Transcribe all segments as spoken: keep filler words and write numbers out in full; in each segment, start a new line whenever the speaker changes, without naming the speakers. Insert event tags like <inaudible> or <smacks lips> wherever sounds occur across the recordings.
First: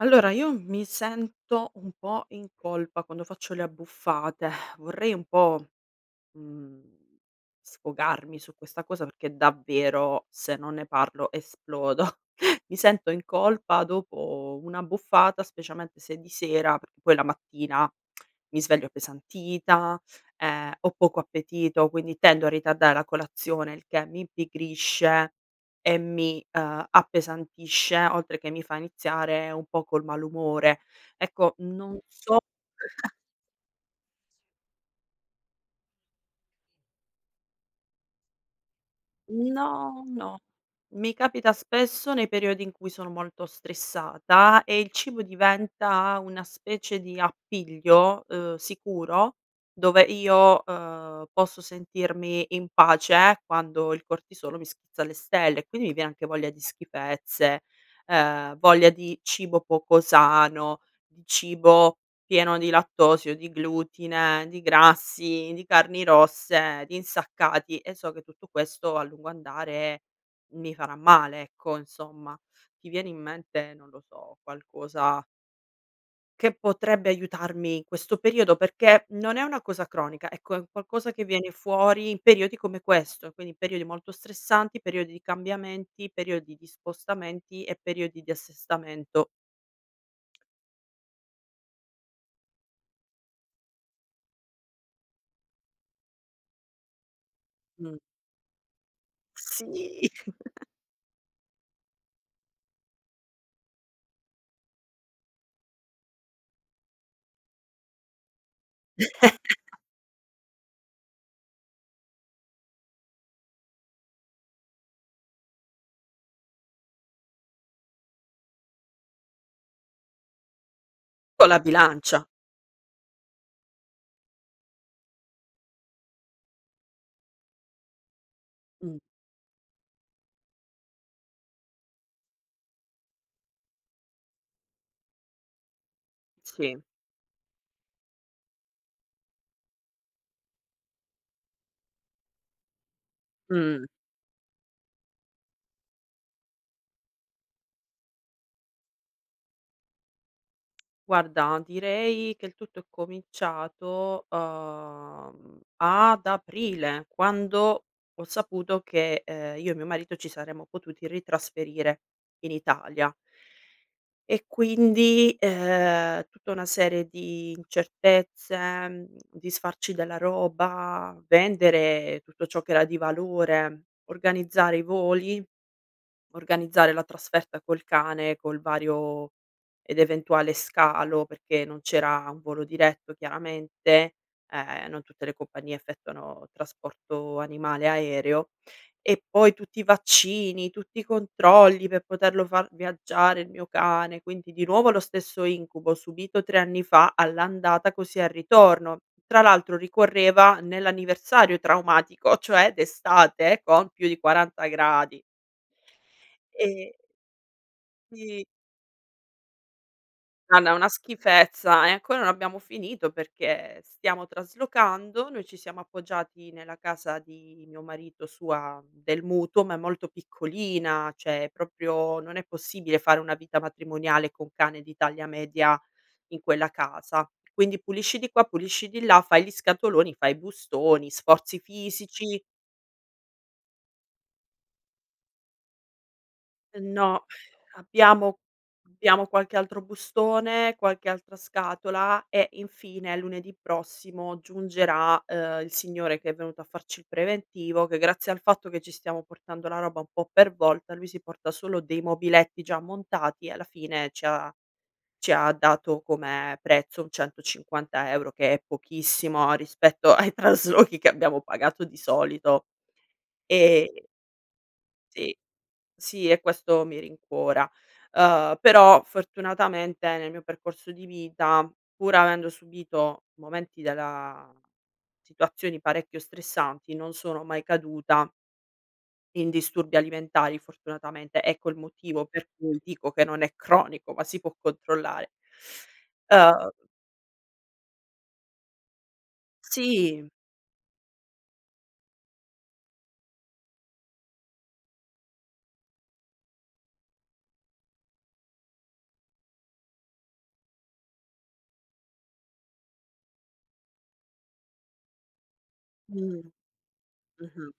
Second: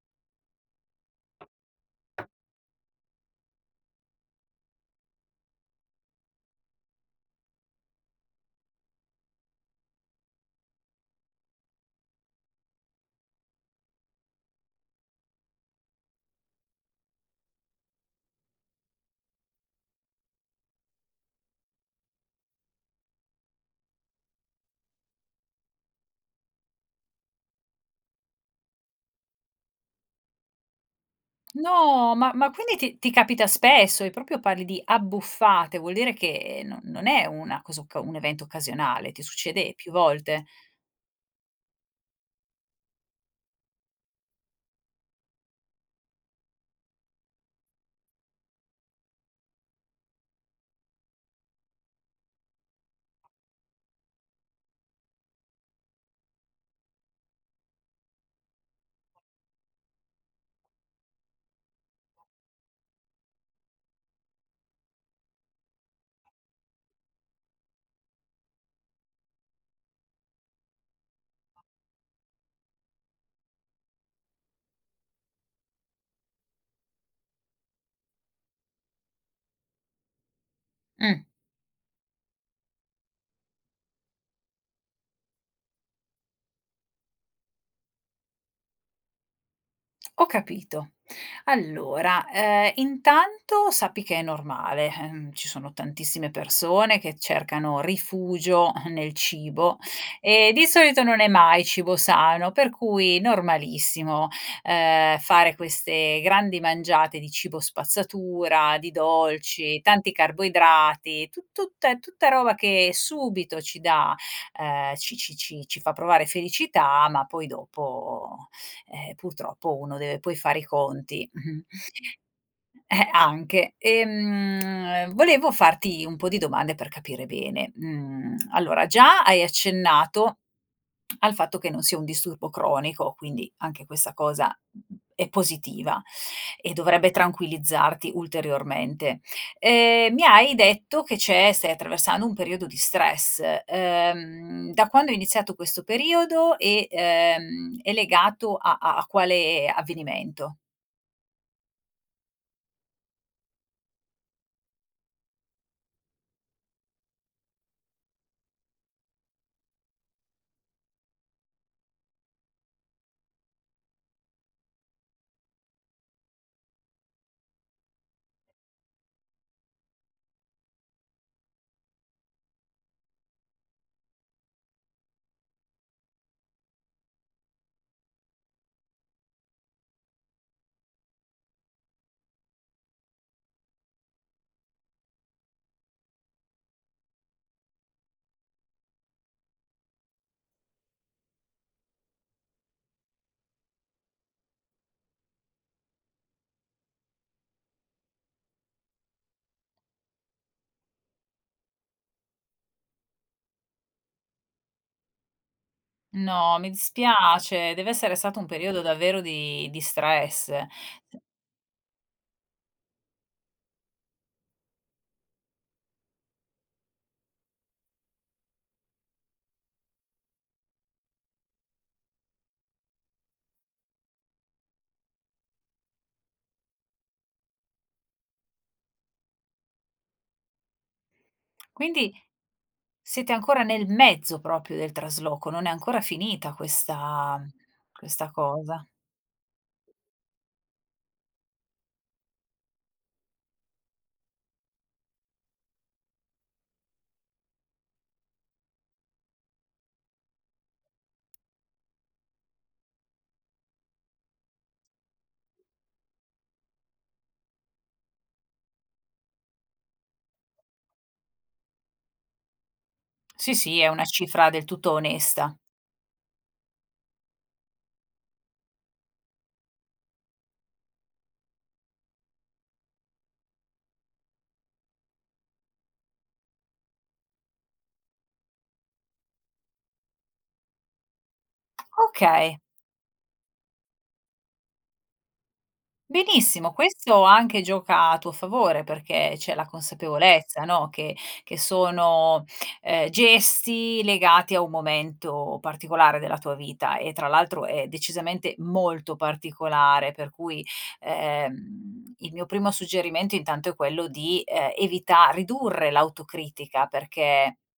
Allora, io mi sento un po' in colpa quando faccio le abbuffate. <exhales> Vorrei un po', mhmm, sfogarmi su questa cosa, perché davvero se non ne parlo, esplodo. <chuckles> Mi sento in colpa dopo un'abbuffata, specialmente se di sera, p poi la mattina <smacks lips> mi sveglio appesantita, ehm, ho poco appetito, quindi tendo a ritardare la colazione, il che mi impigrisce e mi, ehm, appesantisce, oltre che mi fa iniziare un po' col malumore. Ecco, non
No, ma
so
ma quindi ti ti
<chuckles>
capita spesso e proprio parli di abbuffate, vuol dire che non non è una cosa occa un evento occasionale, ti
Mhmm
succede più
no, no.
volte.
Mi capita spesso nei periodi in cui sono molto stressata e il cibo diventa una specie di appiglio, ehm, sicuro dove io, ehm, posso sentirmi in pace quando il cortisolo mi schizza alle stelle e quindi mi viene anche voglia di schifezze, ehm, voglia di cibo poco sano, di cibo pieno di lattosio, di glutine, di grassi, di carni rosse, di insaccati, e so che tutto questo a lungo andare mi farà male, ecco, insomma. Ti viene in mente, non lo so, qualcosa che potrebbe aiutarmi in questo periodo? Perché non è una cosa cronica, ecco, è un qualcosa
Mh.
che viene fuori in periodi come questo, quindi periodi molto stressanti, periodi di cambiamenti, periodi di spostamenti e periodi di assestamento.
<smacks lips> Ho capito. Allora, ehm, intanto sappi che è normale, ehm, ci sono tantissime persone che cercano
Mh.
rifugio <chuckles> nel cibo.
Sì!
E
<giggles>
di solito non è mai cibo sano, per cui normalissimo, ehm, fare queste grandi mangiate di cibo spazzatura, di
<laughs>
dolci, tanti carboidrati, tu tutta è tutta roba che subito ci dà, ehm, ci ci ci ci fa provare felicità, ma poi dopo, ehm, purtroppo uno deve poi fare i conti
Con la
<chuckles>
bilancia.
eh, anche. E, mhmm, <smacks lips> volevo farti un po' di domande per capire bene, mhmm <smacks lips> allora,
Mh.
già hai accennato <smacks lips> al fatto che non sia un disturbo cronico, quindi anche questa cosa è positiva, e
Sì.
dovrebbe tranquillizzarti ulteriormente. Ehm, mi hai detto che c'è stai attraversando un periodo di stress,
Mh.
ehm, da quando è iniziato questo periodo e, ehm, è legato a a a quale avvenimento?
Guarda, direi che il tutto è cominciato, uhm, ad aprile, quando ho saputo che, ehm, io e mio marito ci saremmo potuti ritrasferire in Italia. E quindi, ehm, tutta una serie di incertezze, mhmm, disfarci della roba, vendere tutto ciò che era di valore, organizzare i voli, organizzare la trasferta col cane, col vario ed eventuale scalo, perché non c'era un volo diretto, chiaramente, ehm, non tutte le compagnie effettuano trasporto animale aereo, e poi tutti i vaccini, tutti i controlli, per poterlo far viaggiare il mio cane, quindi di nuovo lo stesso incubo, subito tre anni fa, all'andata, così al ritorno. Tra l'altro ricorreva nell'anniversario traumatico, cioè d'estate con più di quaranta gradi.
No, mi
E
dispiace! Dev'essere stato
Sì.
un periodo davvero di di stress.
Guarda, una schifezza. E ancora non abbiamo finito, perché stiamo traslocando. Noi ci siamo appoggiati nella casa di mio marito, sua del mutuo, ma è molto piccolina, cioè è propio non è possibile fare una vita matrimoniale, con cane di taglia media, in quella casa. Quindi, pulisci di qua, pulisci di là, fai gli scatoloni, fai i bustoni, sforzi
Quindi
fisici
siete ancora nel mezzo, propio, del trasloco, non è ancora finita
No,
questa
<sighs>
questa
abbiamo
cosa.
biamo qualche altro bustone, qualche altra scatola e, infine, lunedì prossimo, giungerà, ehm, il signore che è venuto a farci il preventivo, che grazie al fatto che ci stiamo portando la roba un po' per volta, lui si porta solo dei mobiletti già montati, e alla fine ci ha ci ha dato, come prezzo, un centocinquanta euro, che è pochissimo rispetto ai traslochi che abbiamo pagato di solito,
Sì, sì, è una
e
cifra del tutto
Sì.
onesta.
Sì, e questo mi rincuora, ehm, però, fortunatamente, nel mio percorso di vita, pur avendo subito momenti della situazioni parecchio stressanti non sono mai caduta in disturbi alimentari, fortunatamente. Ecco il motivo per
Okay.
cui dico che non è cronico, ma si può controllare. Ehm
Benissimo, questo anche gioca a tuo favore, perché c'è la
Sì!
consapevolezza no, che che sono, ehm, gesti legati a un momento particolare della tua vita, e tra l'altro è decisamente molto particolare. Per cui, ehm, il mio primo suggerimento, intanto, è quello di, ehm, evita ridurre
Mh.
l'autocritica, perché
Mh-mh.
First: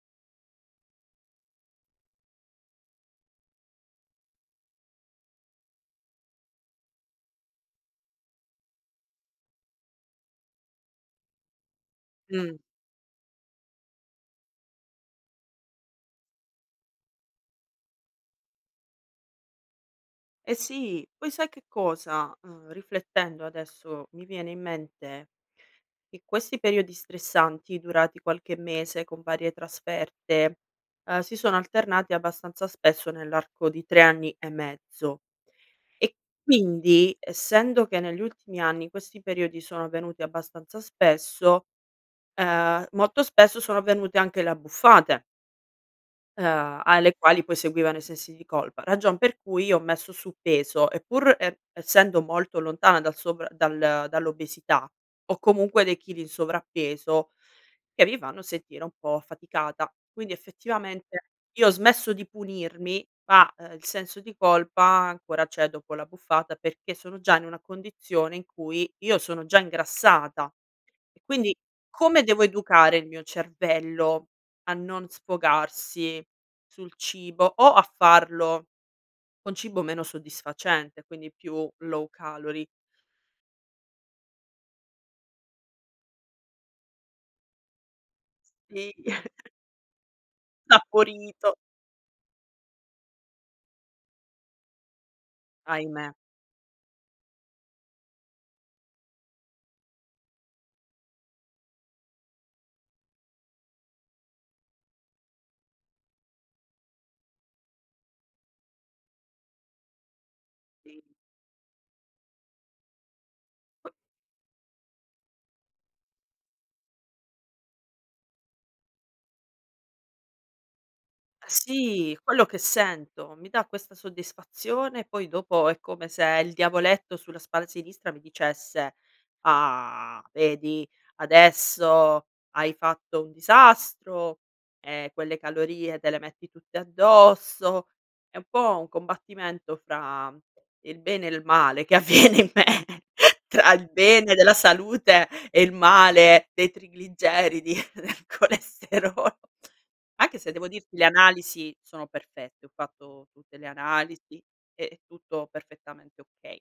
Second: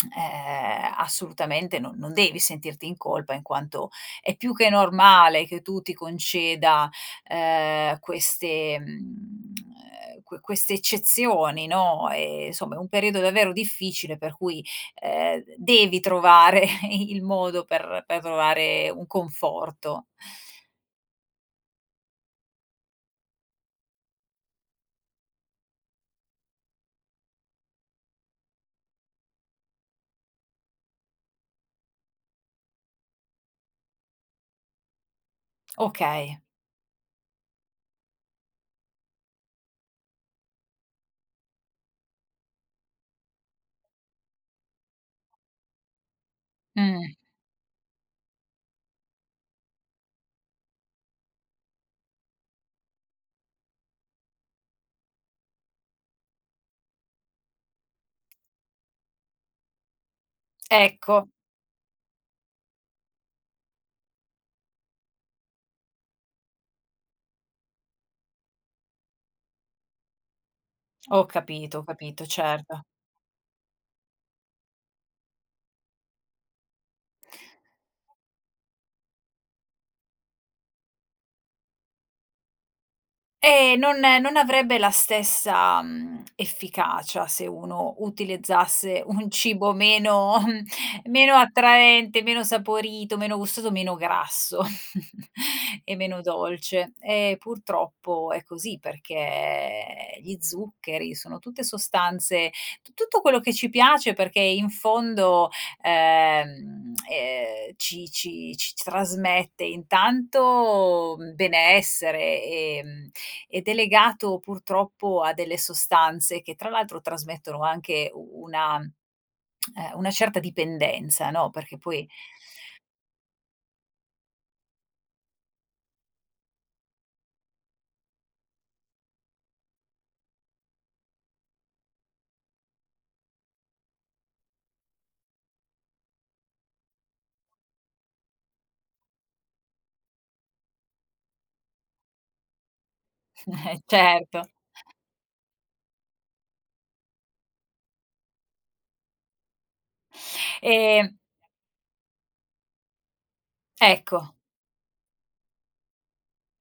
<smacks lips> ehm, assolutamente no non devi sentirti in colpa, in quanto è più che normale che tu ti conceda, ehm, queste, mhmm, <clicks tongue> ehm, que queste eccezioni, no? E,
Mh.
insomma, è un periodo davvero difficile, per cui, ehm, devi trovare i il modo per per trovare un conforto.
Eh sì! Poi sai che cosa? Mhmm, riflettendo, adesso mi viene in mente che questi periodi stressanti, durati qualche mese, con varie trasferte, ehm, si sono alternati abbastanza spesso nell'arco di tre anni e mezzo. E
Okay.
quindi, essendo che negli ultimi anni questi periodi sono venuti abbastanza spesso, ehm, molto spesso sono venute anche le abbuffate ehm, alle
Mh.
quali poi seguivano i sensi di colpa, ragion per cui ho messo su peso, e pur e essendo molto lontana dal sovra dal dall'obesità, ho comunque dei chili in sovrappeso, che mi fanno sentire un po' affaticata. Quindi, effettivamente,
Ecco.
io ho smesso di punirmi, ma, ehm, il senso di colpa ancora c'è dopo l'abbuffata, perché sono già in una condizione in cui io sono già ingrassata.
Ho
Quindi,
capito, ho
come
capito,
devo
certo.
educare il mio cervello a non sfogarsi sul cibo, o a farlo con cibo meno soddisfacente, quindi più low calory?
Eh non non avrebbe la stessa, mhmm, efficacia se uno
Sì.
utilizzasse un
<chuckles>
cibo meno <chuckles> meno
sapporito!
attraente, meno saporito, meno gustoso, meno grasso. <chuckles> E
Ahimè!
meno dolce. E purtroppo è così, perché gli zuccheri sono tutte sostanze t tutto quello che ci piace, perché in fondo, ehm, <smacks lips> ehm, ci ci ci s trasmette
Sì.
intanto benessere, ehm, ed è legato purtroppo a delle sostanze che, tra l'altro, trasmettono anche u una <smacks lips> ehm, una certa dipendenza, no? Perché poi
Sì! Quello che sento. Mi da questa soddisfazione; poi dopo, è come se il diavoletto sulla spalla sinistra mi dicesse: "Ah! Vedi, adesso hai fatto un disastro! E quelle calorie te le metti tutte addosso." È un po' un combattimento fra il bene e il male, che avviene in me <chuckles> tra
<chuckles> Eh
il bene
certo.
della salute e il male dei trigligeridi <chuckles> del colesterolo. Anche se devo dirti, le
E
analisi sono perfette, ho fatto tutte le
Ecco.
analisi e tutto perfettamente okay.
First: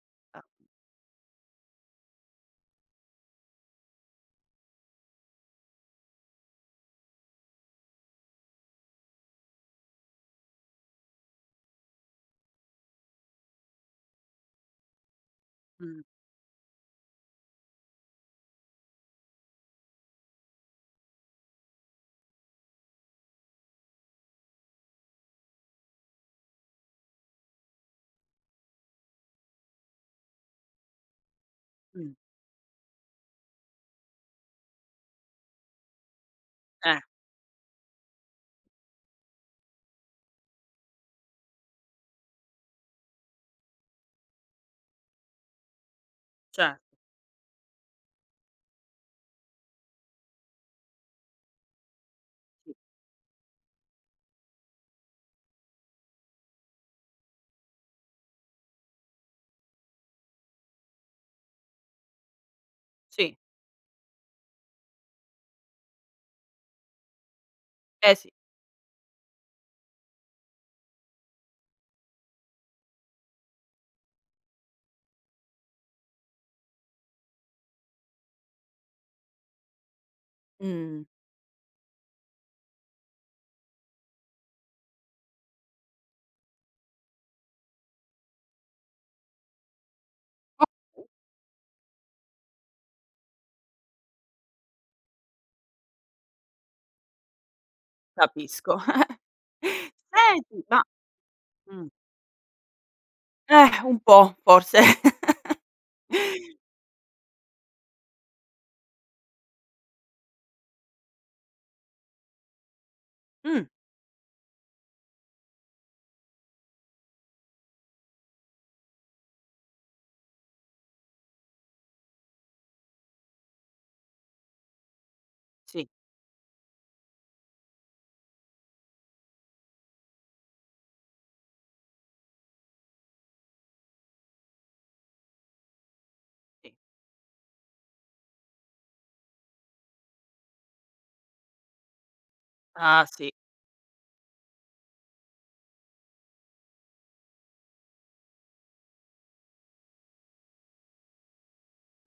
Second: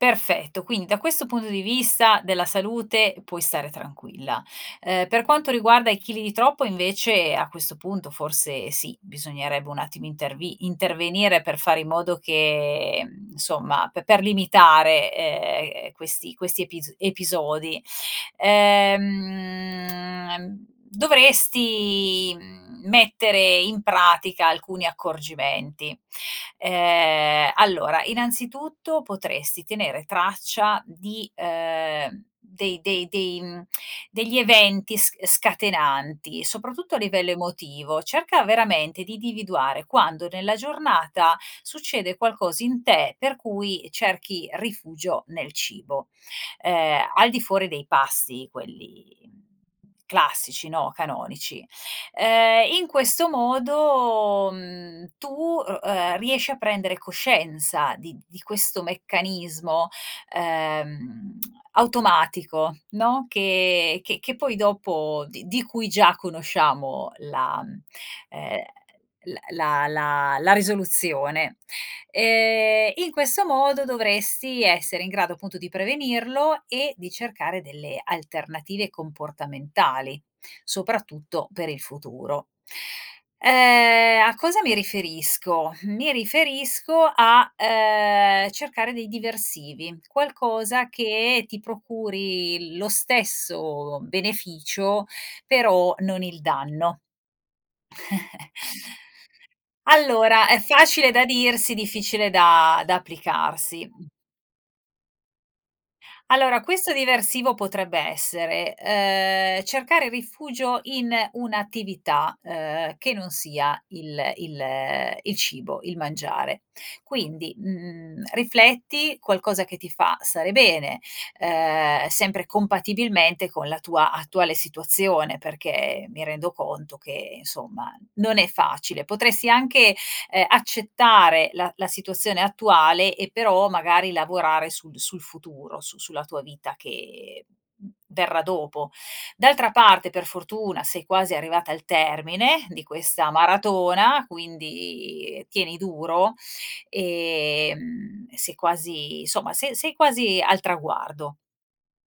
Perfetto,
<unintelligible>
quindi da questo punto di vista, della salute, puoi stare tranquilla. Ehm, per quanto riguarda i chili di troppo, invece, a questo punto forse sì, bisognerebbe un attimo intervi intervenire per fare in modo che, insomma, p per limitare, ehm,
Mh.
questi questi epis episodi. Ehm, ehm dovresti, mhmm, mettere in pratica alcuni accorgimenti. Ehm, allora, innanzitutto potresti tenere traccia di,
Mh.
ehm dei dei dei mhmm <smacks lips> degli eventi s scatenanti, soprattutto a
Eh.
livello emotivo. Cerca veramente di dividuare quando, nella giornata, succede qualcosa in te, per cui cerchi rifugio nel cibo.
Ce
Ehm, al di fuori dei pasti, quelli, mhmm, classici, no, canonici. Ehm,
Mh.
in questo modo, mhmm, tu u ehm, riesci a prendere coscienza di di questo meccanismo, ehm, <smacks lips> automatico, no,
Sì.
che che che poi dopo d di cui già conosciamo la,
Eh, sì.
ehm, l la la la risoluzione. Ehm, in questo modo dovresti essere in grado, appunto, di prevenirlo e di cercare delle alternative comportamentali,
Mh.
soprattutto per il futuro. Ehm, a cosa mi riferisco? Mi riferisco a, ehm, cercare dei diversivi, qualcosa
O
che ti procuri lo stesso beneficio, però non il danno. <chuckles>
Capisco. <giggles>
Allora, è
Senti, ma
facile da dirsi,
mh.
difficile da da
Eh,
applicarsi.
un
Mh.
po' forse. <chuckles>
Allora, questo diversivo potrebbe essere: ehm, cercare rifugio in un'attività, ehm, che non
Mh.
sia il il il cibo, il mangiare. Quindi, mhmm, rifletti qualcosa che ti fa stare bene. Ehm, sempre compatibilmente con la tua attuale situazione,
Sì.
perché mi rendo conto che, insomma, non è facile. Potresti anche, ehm, accettare la la situazione attuale e però, magari, lavorare sul sul futuro su sulla tua
Sì.
vita che verrà dopo. D'altra parte, per fortuna, sei quasi arrivata al termine di
Ah, sì!
questa maratona, quindi tieni duro, ehm, e sei quasi insomma se sei quasi al traguardo.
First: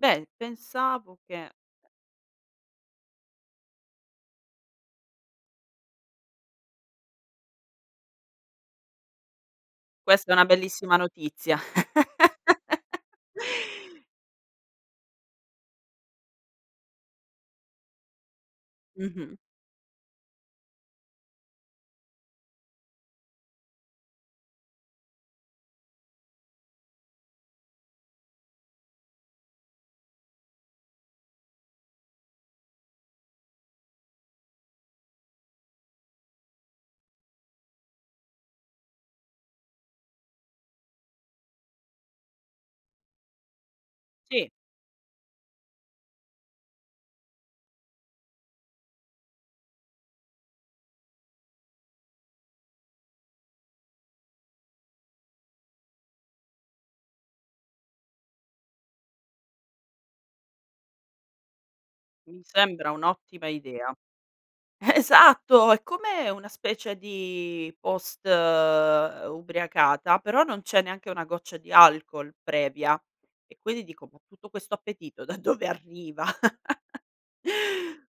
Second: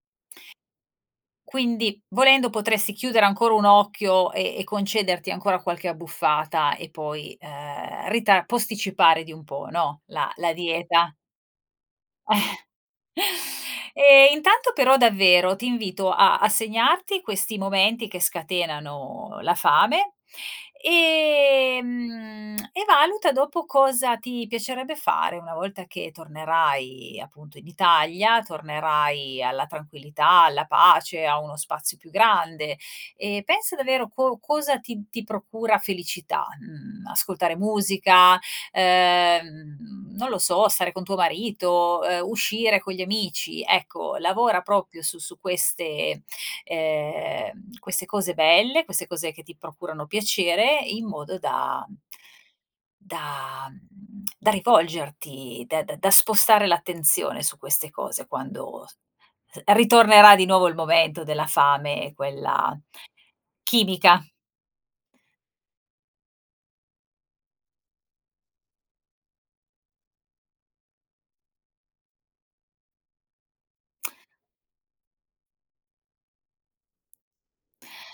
Beh, pensavo che
Quindi, volendo, potresti chiudere ancora un occhio e e concederti ancora qualche abbuffata, e poi, ehm, rita posticipare di un po', no, la
Questa è una
la
bellissima
dieta.
notizia.
<chuckles>
<laughs>
E intanto però, davvero ti invito a a segnarti questi momenti che
Mh-mh.
scatenano la fame, ehm, <clicks tongue> e valuta dopo cosa ti piacerebbe fare, una volta che tornerai appunto in Italia, tornerai alla tranquillità, alla pace, a uno spazio più grande, e pensa davvero co cosa ti ti procura felicità? Mhmm, ascoltare musica, ehm, mhmm, non lo so, stare con tuo marito, ehm, uscire con gli amici. Ecco,
Sì.
lavora propio su su queste, ehm, queste cose belle, queste cose che ti procurano piacere, in modo da da <smacks lips> da rivolgerti, d da da spostare l'attenzione su queste cose, quando s ritornerà di nuovo il momento della fame,
Mi
quella
sembra un'ottima idea.
chimica.
Esatto! È come una specie di post ubriacata, però non c'è neanche una goccia di alcol, previa. E quindi dico: "Ma
<smacks lips>
tutto questo appetito da dove arriva? <laughs>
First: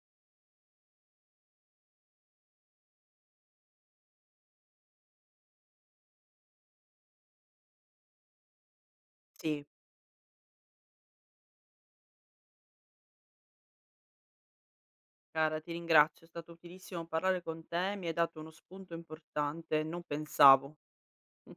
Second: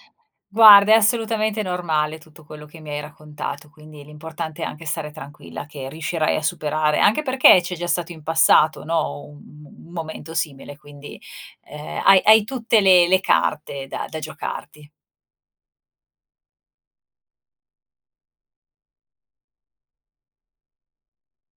Guarda, è assolutamente normale tutto quello che mi hai raccontato, quindi l'importante è anche stare tranquilla, che riuscirai a superare anche perché c'è già stato in passato, no, un
Sì.
m un momento simile quindi, ehm, hai hai tutte le le carte da da giocarti.
Cara, ti ringrazio, è stato utilissimo parlare con te, mi hai dato uno spunto importante, non pensavo. Mh.